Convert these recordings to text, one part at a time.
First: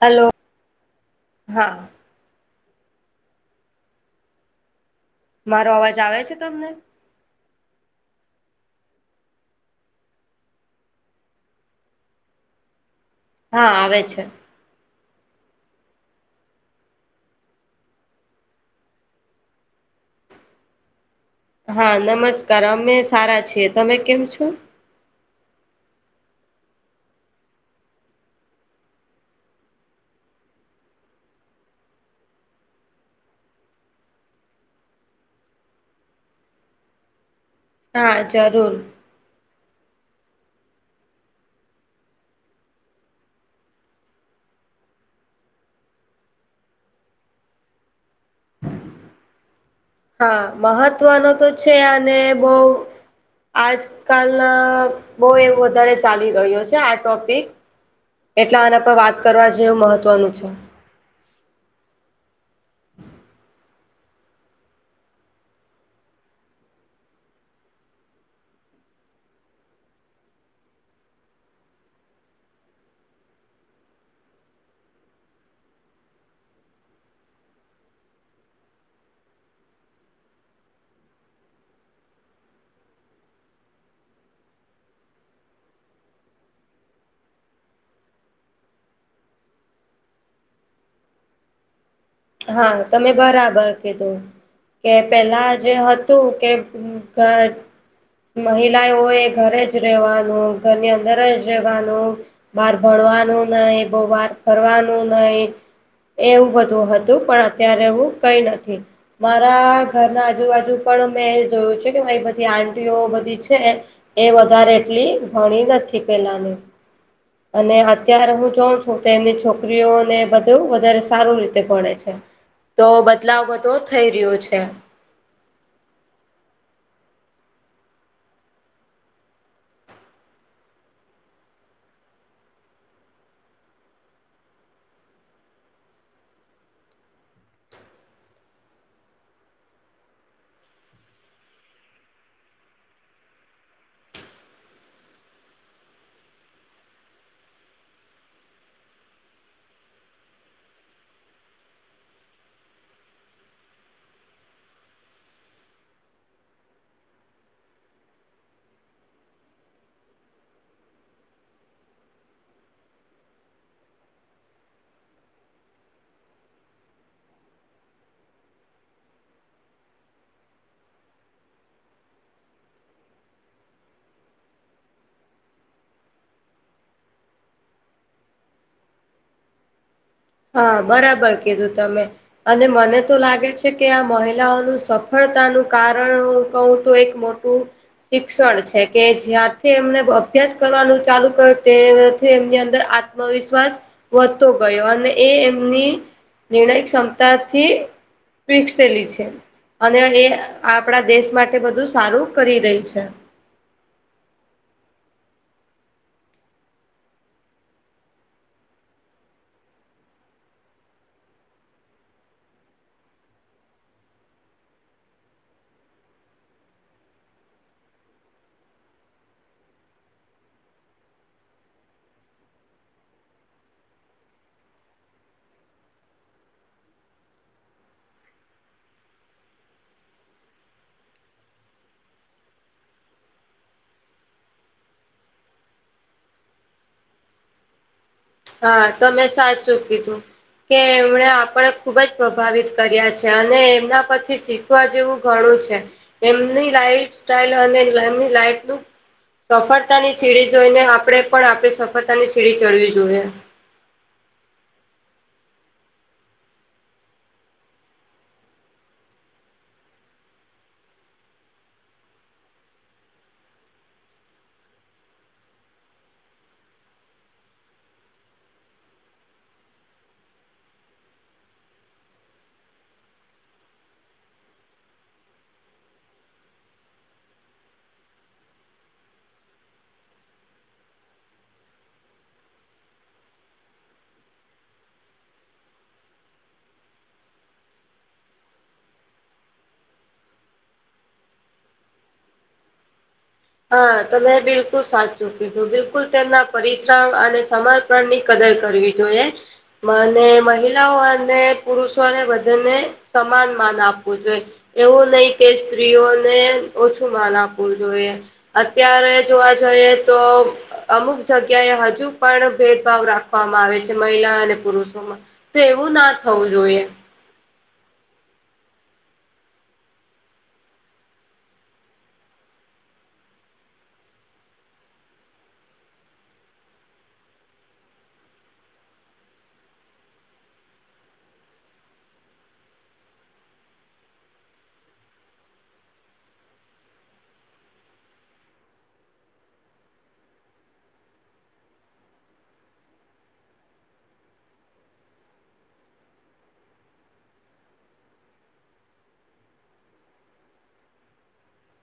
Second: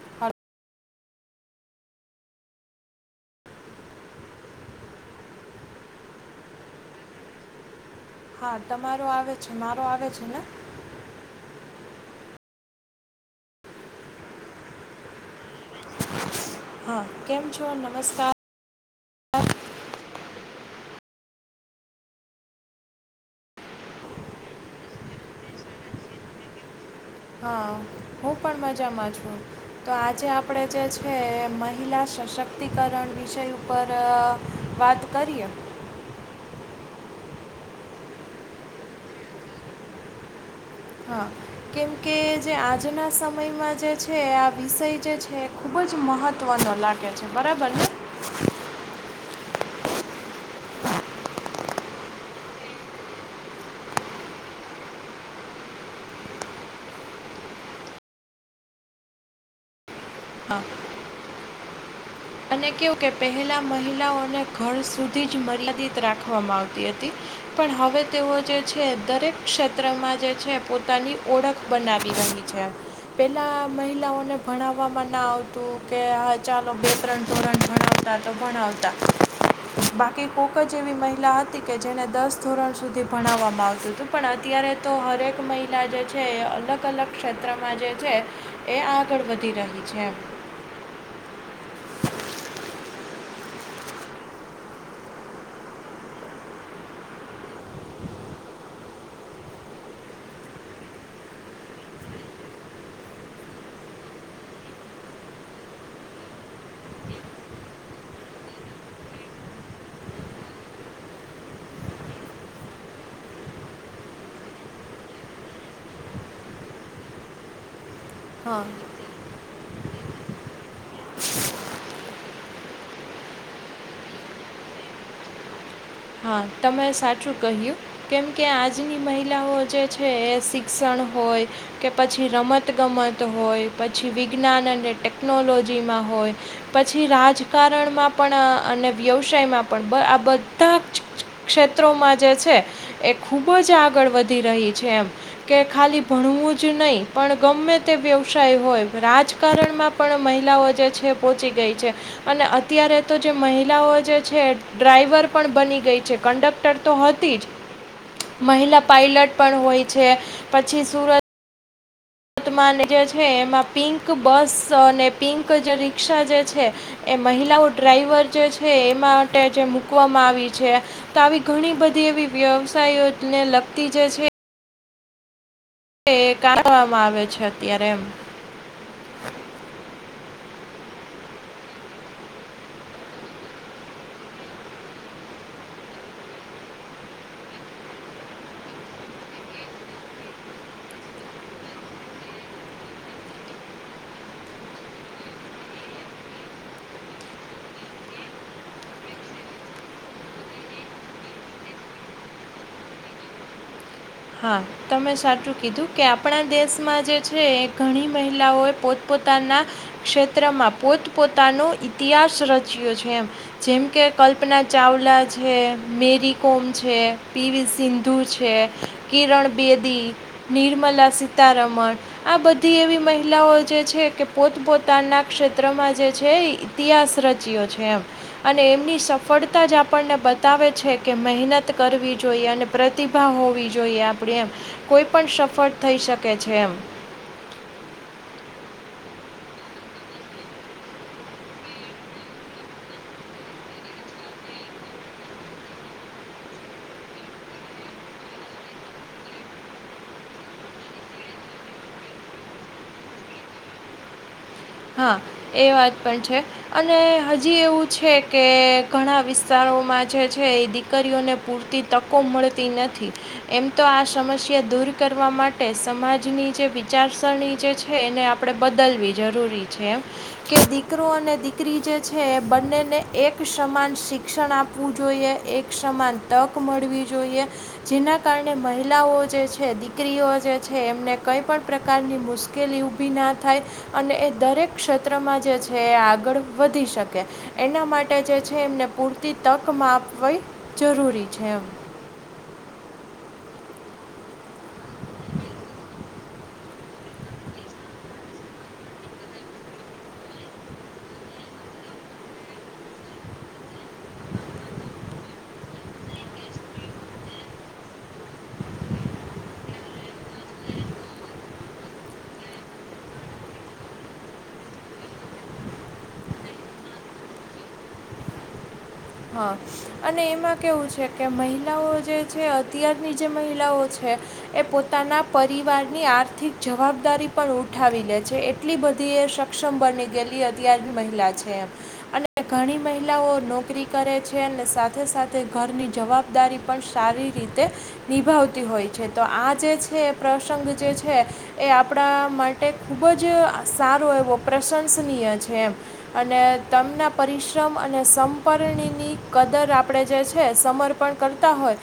Hello, હા. મારો અવાજ આવે છે તમને? હા, તમારો આવે છે. મારો આવે છે ને? હા, આવે છે. હા, કેમ છો? નમસ્કાર. હા, નમસ્કાર. અમે સારા છીએ. તમે કેમ છો? હા, હું પણ મજામાં છું. તો, આજે આપણેે જે છે મહિલા સશક્તિકરણ વિષય ઉપર વાત કરીએ. હા, જરૂર. હા. કેમકે, જે આજના સમયમાં જે છે, આ વિષય જે છે ખૂબ જ મહત્ત્વનો લાગે. છે, બરાબર ને. હા, મહત્વનો તો છે અને બહુ આજકાલ બહુ એવું વધારે ચાલી રહ્યો છે આ ટોપિક. એટલે આના પર વાત કરવા જેવું મહત્વનું છે. અને કેવું કે પહેલા મહિલાઓને ઘર સુધી જ મર્યાદિત રાખવામાં આવતી હતી. પણ હવે તેઓ જે છે, દરેક ક્ષેત્રમાં જે છે પોતાની ઓળખ બનાવી રહી છે. પેલા મહિલાઓને ભણાવવામાં ના આવતું કે, હ, ચાલો બે- ત્રણ તોરણ ભણાવતા તો ભણાવતા. બાકી કોક જ એવી મહિલા હતી કે જેને દસ ધોરણ સુધી ભણાવવામાં આવતી હતું. પણ અત્યારે તો દરેક મહિલા જે છે, એ અલગ અલગ ક્ષેત્રમાં જે છે. એ આગળ વધી રહી છે. હા, તમે બરાબર કીધું. કે પેલા જે હતું કે મહિલા હોય ઘરે જ રહેવાનું, ઘરની અંદર જ રહેેવાનું. બાર ભણવાનું નહીં, બહુ બાર ફરવાનું નહીં, એવું બધું હતું. પણ અત્યારે એવું કંઈ નથી. મારા ઘરના આજુબાજુ પણ મેં એ જોયું છે કે, મારી બધી આંટીઓ બધી છે એ વધારે એટલી ભલેણી નથી, પેલાની અને અત્યારે હું હા જોઉં છું તો, એમની છોકરીઓને બધું વધારે સારું રીતે ગણે છે. તો બદલાવ બધો થઈ રહ્યો છે. હા, હવે તમે સાચું કહ્યું. કેમ કે આજની મહિલાઓ જે છે, એ શિક્ષણ હોય કે પછી રમતગમત હોય, પછી વિજ્ઞાન અને ટેકનોલોજીમાં હોય. પછી રાજકારણમાં પણ અને વ્યવસાયમાં પણ આ બ બધા ક્ષેત્રોમાં જે છે એ ખૂબ જ આગળ વધી રહી છે એમ. કે ખાલી ભણવું જ નહી પણ ગમે તે વ્યવસાય હોય રાજકારણમાં. પણ મહિલાઓ જે છે, પોહોંચી ગઈ છે.. અને અત્યારે તો જે મહિલાઓ જે છે, ડ્રાઈવર પણ બની ગઈ છે કંડક્ટર, તો હતી જ. મહિલા પાયલટ પણ હોય છે, પછી સુરત ર્તમાન જે છે એમાં પિંક બસ અને પિંક જે રિક્ષા જે છે. એ મહિલાઓ ડ્રાઈવર જે છે એ માટે જે મૂકવામાં આવી છે. તો આવી ઘણી બધી એવી વ્યવસાયોને લગતી જ છે. કાઢવામાં આવે છે અત્યારે એમ. હા બરાબર કીધું તમે. અને મને તો લાગે છે કે આ મહિલાઓનું સફળતાનું કારણ. કહું તો એક મોટું. શિક્ષણ છે કે જ્યંથી એમને અભ્યાસ કરવાનું ચાલુ કરે તેથી એમની અંદર. વિશ્વાસ વધતો ગયો અને. એ એમની નિર્ણાય ક્ષમતાથી વિકસેલી છે. અને એ આપણા દેશ માટે બધું સારું કરી રહી છે. હા. તમે સાચું કીધું કે આપણા દેશમાં જે છે એ ઘણી મહિલાઓએ પોતપોતાના. ક્ષેત્રમાં પોત પોતાનો ઇતિહાસ રચ્યો છે એમ. જેમ કે કલ્પના ચાવલા છે, મેરી કોમ છે, પીવી સિંધુ છે. છે કિરણ બેદી, નિર્મલા સીતારમણ. આ બધી એવી મહિલાઓ જે છે કે પોત પોતાના ક્ષેત્રમાં જે છે. ઇતિહાસ રચ્યો છે એમ. અને એમની સફળતા જ આપણને બતાવે છે કે મહેનત કરવી જોઈએ અને પ્રતિભા હોવી જોઈએ. જોઈએ આપણે એમ કોઈ પણ સફળ થઈ શકે છે એમ. હા તમેં સાચૂ કીધું. કે એમણે આપણે ખુબ જ પ્રભાવિત કર્યા છે અને એમના પછી. જેવું ઘણું છે એમની લાઈફ સ્ટાઈલ અને એમની લાઈફ. સફળતાની સીડી જોઈ ને આપડે પણ આપણે સફળતા ની સીડી ચડવી જોઈએ. હા એ વાત પણ છે. અને હજી એવું છે કે ઘણા વિસ્તારોમાં જે છે એ દીકરીઓને પૂરતી તકો મળતી નથી. એમ તો આ સમસ્યા દૂર કરવા માટે સમાજની જે વિચારસરણી જે છે એને આપણે બદલવી જરૂરી છે. કે દીકરો અને દીકરી જે છે એ બંનેને એક સમાન શિક્ષણ આપવું જોઈએ એક સમાન તક મળવી જોઈએ જેના કારણે મહિલાઓ જે છે દીકરીઓ જે છે એમને કઈ પણ પ્રકારની મુશ્ મુશ્કેલી ઊભી ના થાય અને એ દરેક ક્ષેત્રમાં જે છે એ આગળ વધી શકે. એના માટે જે છે એમને પૂરતી તક મા આપવી જરૂરી છે એમ હા તમેં બિલકુલ સાચૂ કીધુ બિલકુલ તેમના પરિશ્રમ અને સમર્ પણ ની કદર કરવી જોઈએ. મને મહિલાઓ અને પુરુષોને બધાને સમાન માન આપવું જોઈએ. એવું નહી કે સ્ત્રીઓને ઓછું માન આપવું જોઈએ. અત્યારે જોવા જઈએ તો અમુક જગ્યાએ હજુ પણ ભેદભાવ રાખવામાં આવે છે મહિલા અને પુરુષોમાં તો એવું ના થવું જોઈએ. હા. અને એમાં કેવું છે કે મહિલાઓ જે છે અત્યારની જે મહિલાઓ છે. એ પોતાના પરિવારની આર્થિક જવાબદારી પણ ઉઠાવી લે છે. એટલી બધી એ સક્ષમ બની ગયેલી અત્યાર મહિલા છે એમ અને ઘણી મહિલાઓ નોકરી કરે છે અને સાથે સાથે ઘરની જવાબદારી પણ સારી રીતે નિભાવતી હોય છે તો આ જે છે પ્રસંગ જે છે. એ આપણા માટે ખૂબ જ સારો એવો પ્રશંસનીય છે એમ અને તમના પરિશ્રમ અને સમ ક પરરણીની કદર આપણે જે છે સમર્પણ કરતા હોય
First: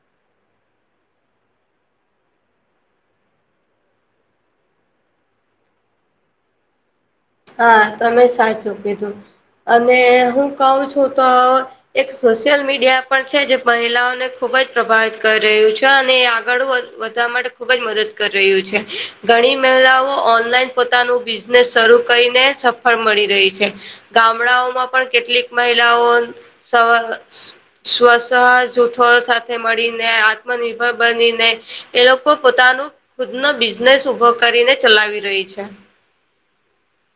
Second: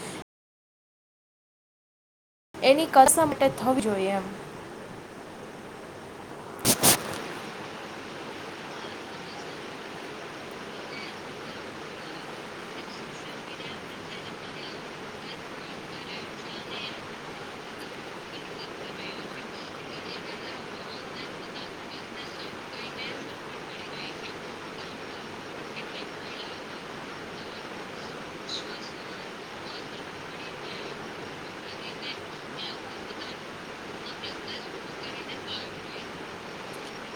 એની કશા માટે થવું જોઈએ એમ હા તમે સાચું કીધું અને હું કઉ છું તો એક સોશિયલ મીડિયા પણ છે જે મહિલાઓને ખુબ જ પ્રભાવિત કરી રહ્યું છે અને એ આગળ વધ માટે ખુબ જ મદદ કરી રહ્યું છે ઘણી મહિલાઓ ઓનલાઈન પોતાનું બિઝનેસ શરુ કરીને સફળ મળી રહી છે ગામડાઓમાં પણ કેટલીક મહિલાઓ સવહ સ્વસ જૂથો સાથે મળીને આત્મનિર્ભર બનીને એ લોકો પોતાનું ખુદ ન બિઝનેસ ઉભો કરીને ચલાવી રહી છે.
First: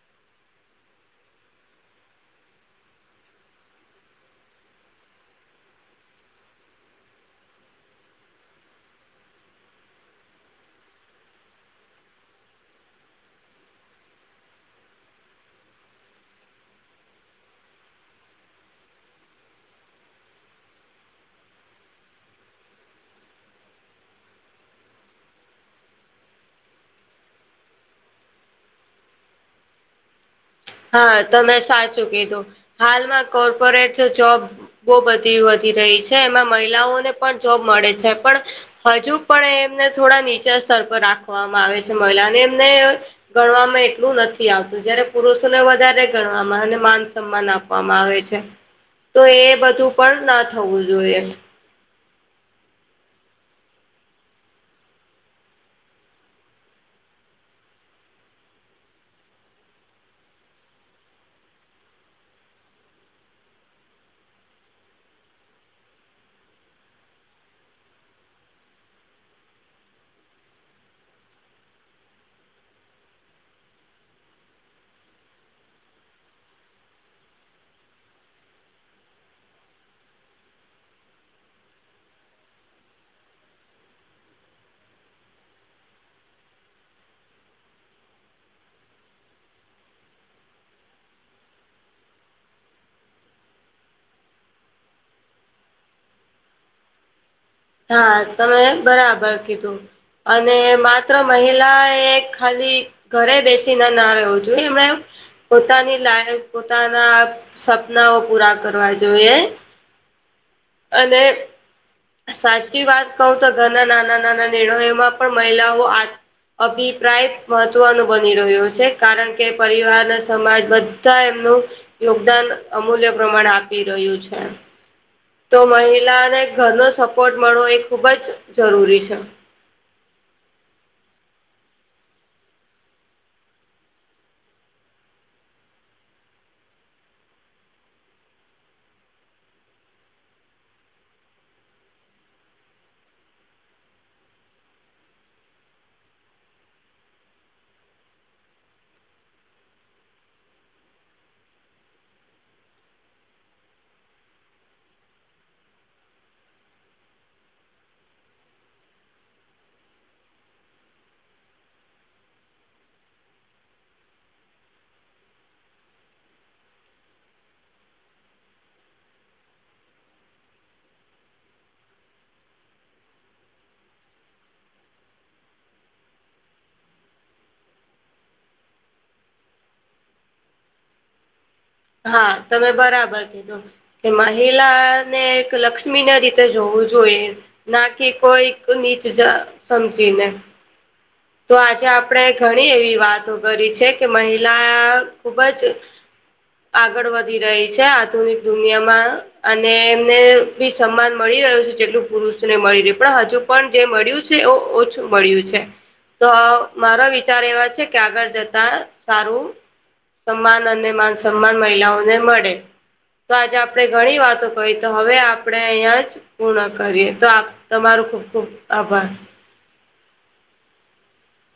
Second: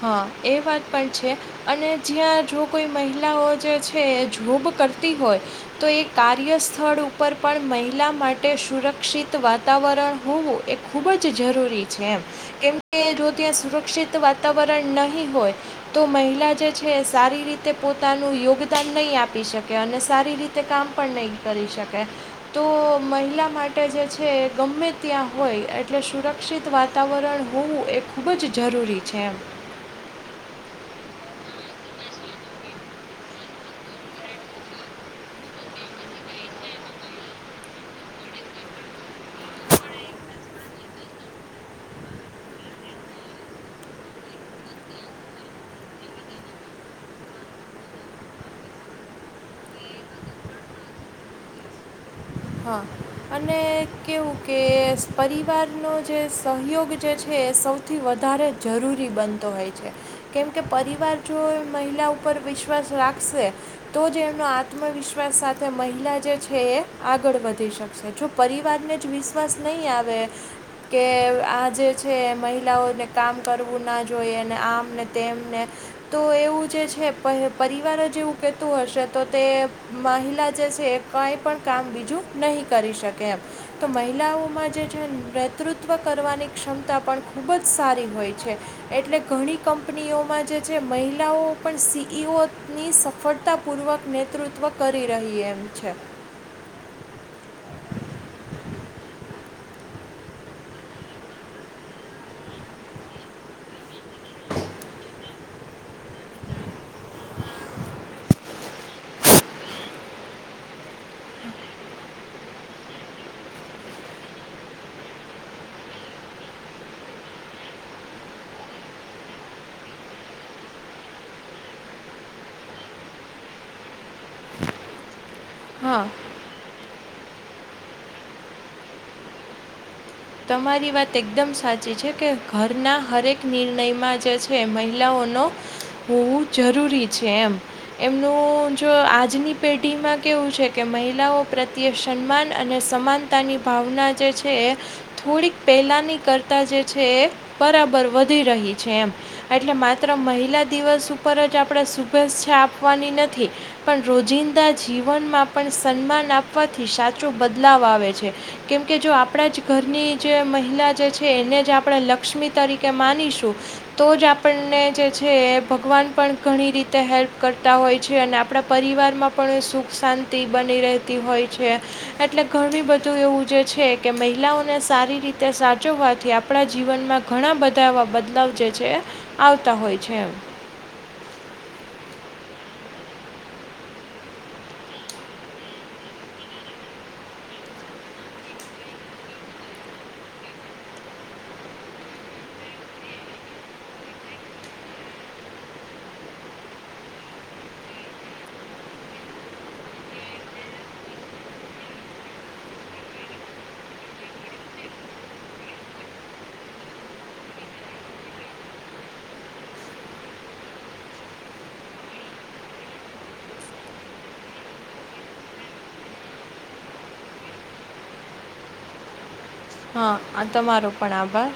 હા એ વાત પણ છે. અને જ્યાં જો કોઈ મહિલાઓ જે છે જોબ કરતી હોય તો એ કાર્ય સ્થળ ઉપર પણ મહિલા માટે સુરક્ષિત વાતાવરણ હોવું ખૂબ જ જરૂરી છે એમ કેમ કે જો ત્યાં સુરક્ષિત વાતાવરણ નહીં હોય તો મહિલા જે છે સારી રીતે પોતાનું યોગદાન નહી આપી શકે અને સારી રીતે તે કામ પણ નહીં કરી શકાય તો મહિલા માટે જે છે ગમે ત્યાં હોય એટલે સુરક્ષ ક્ષિત વાતાવરણ હોવું એ ખૂબ જ જરૂરી છે એમ હા તમે સાચું કીધું હાલમાં કોર્પોરેટ જોબ બહુ બધી વધી રહી છે એમાં મહિલાઓને પણ જોબ મળે છે પણ હજુ પણ એમને થોડા નીચા સ્તર પર રાખવામાં આવે છે મહિલાને એમને ગણવામાં એટલું નથી આવતું જય્યારે પુરુષ ને વધારે ગણવામાં અને માન સન્માન આપવામાં આવે છે. તો એ બધું પણ ના થવું જોઈએ હા અને કેવું કે પરિવારનો જે સહયોગ જે છે એ સૌ થી વધારે જરૂરી બનતો હોય છે. કેમ કે પરિવાર જો મહિલા ઉપર વિશ્વાસ રાખશે તો જે એમનો આત્મવિશ્વાસ સાથે મહિલા જે છે એ આગળ વધી શકશે જો પરિવારને જ વિશ્વાસ નહીં આવે કે આ જે છે મહિલાઓને કામ કરવું ના જોઈ અને આમને તેમને તો એવું જે છે પરિવાર જેવું કેતું હશે તો તે મહિલા જે છે કાંઈ પણ કામ બીજું નહીં કરી શકે એમ તો મહિલાઓમાં જે છે નેતૃત્વ કરવાની ક્ષમતા પણ ખૂબ જ સારી હોય છે. એટલે ઘણી કંપનીઓમાં જે છે મહિલાઓ પણ સી ઈ ઓની સફળતા પૂર્વક નેતૃત્વ કરી રહી એમ છે. ના તમે બરાબર કીધું અને માત્ર મહિલા એ ખાલી ઘરે બેસી ના ના રહ્યો જોઈએ એમણાં એમ પોતાની લાઈફ પોતાના સપનાઓ પૂરા કરવા જોઈએ અને સાચી વાત કહું તો ઘરના નાના નાના નિર્ણયોમાં પણ મહિલાઓ અતા અભિપ્રાય મહત્વનો બની રહ્યો છે કારણ કે પરિવાર અને સમાજમાં બ ધા એમનું યોગદાન અમૂલ્ય પ્રમાણે આપી રહ્યું છે. તો હા મહિલાને ઘરનો સપોર્ટ મળવો એ ખૂબ જ જરૂરી છે. તમારી વાત એકદમ સાચી છે કે ઘરના હરેક નિર્ણયમાં જે છે મહિલાઓનો હોવું જરૂરી છે એમ. એમનું જો આજની પેઢીમાં કેવું છે કે મહિલાઓ પ્રત્યે સન્માન અને સમાન તાની ભાવના જે છે એ થોડીક પહેલાની કરતા જે છે એ બરાબર વધી રહી છે એમ એટલે માત્ર મહિલા દિવસ ઉપર જ આપણે શુભેચ્છા આપવાની નથી. પણ રોજિંદા જીવનમાં પણ સન્માન આપવાથી સાચો બદલાવ આવે છે. કેમ કે જો આપડા જ ઘરની જે મહિલા જે છે એને જ આપણે લક્ષ્મી તરીકે માનીશું. તો જ આપણને જે છે. ભગવાન પણ ઘણી રીતે હેલ્પ કરતા હોય છે. અને આપણા પરિવારમાં પણ સુખ શાંતિ બની રહેતી હોય છે. એટલે ઘણ બધું એવું જે છે કે મહિલાઓ ને સારી રીતે સાચવવાથી આપણા જીવનમાં ઘણા બધા એવા બદલાવ જે છે આવતા હોય છે. એમ હા તમે બરાબર કીધું. એ મહિલા ને એક લક્ષ્મી ના રીતે જોવું જોઈએ. નાખ કોઈક નીચ જા સમજીને તો આજે આપણે ઘણી એવી વાતો કરી છે કે મહિલા ખુબ જ આગળ વધી રહી છે આધુનિક દુનિયામાં અને એમને ભી સન્માન મળી રહ્યો છે જેટલું પુરુષને મળી રહે્યું પણ હજુ. પણ જે મળ્યું છે એ ઓછું મળ્યું છે. તો મારો વિચાર એવા છે કે આગળ જતા સારું સન્માન અને માન સન્માન મહિલાઓને મળે. તો આજે આપણે ઘણી વાતો કહી તો હવે આપણે અહીયા જ પૂર્ણ કરીએ તો તમારોું ખુબ ખુબ આભાર. હા આ તમારો પણ આભાર.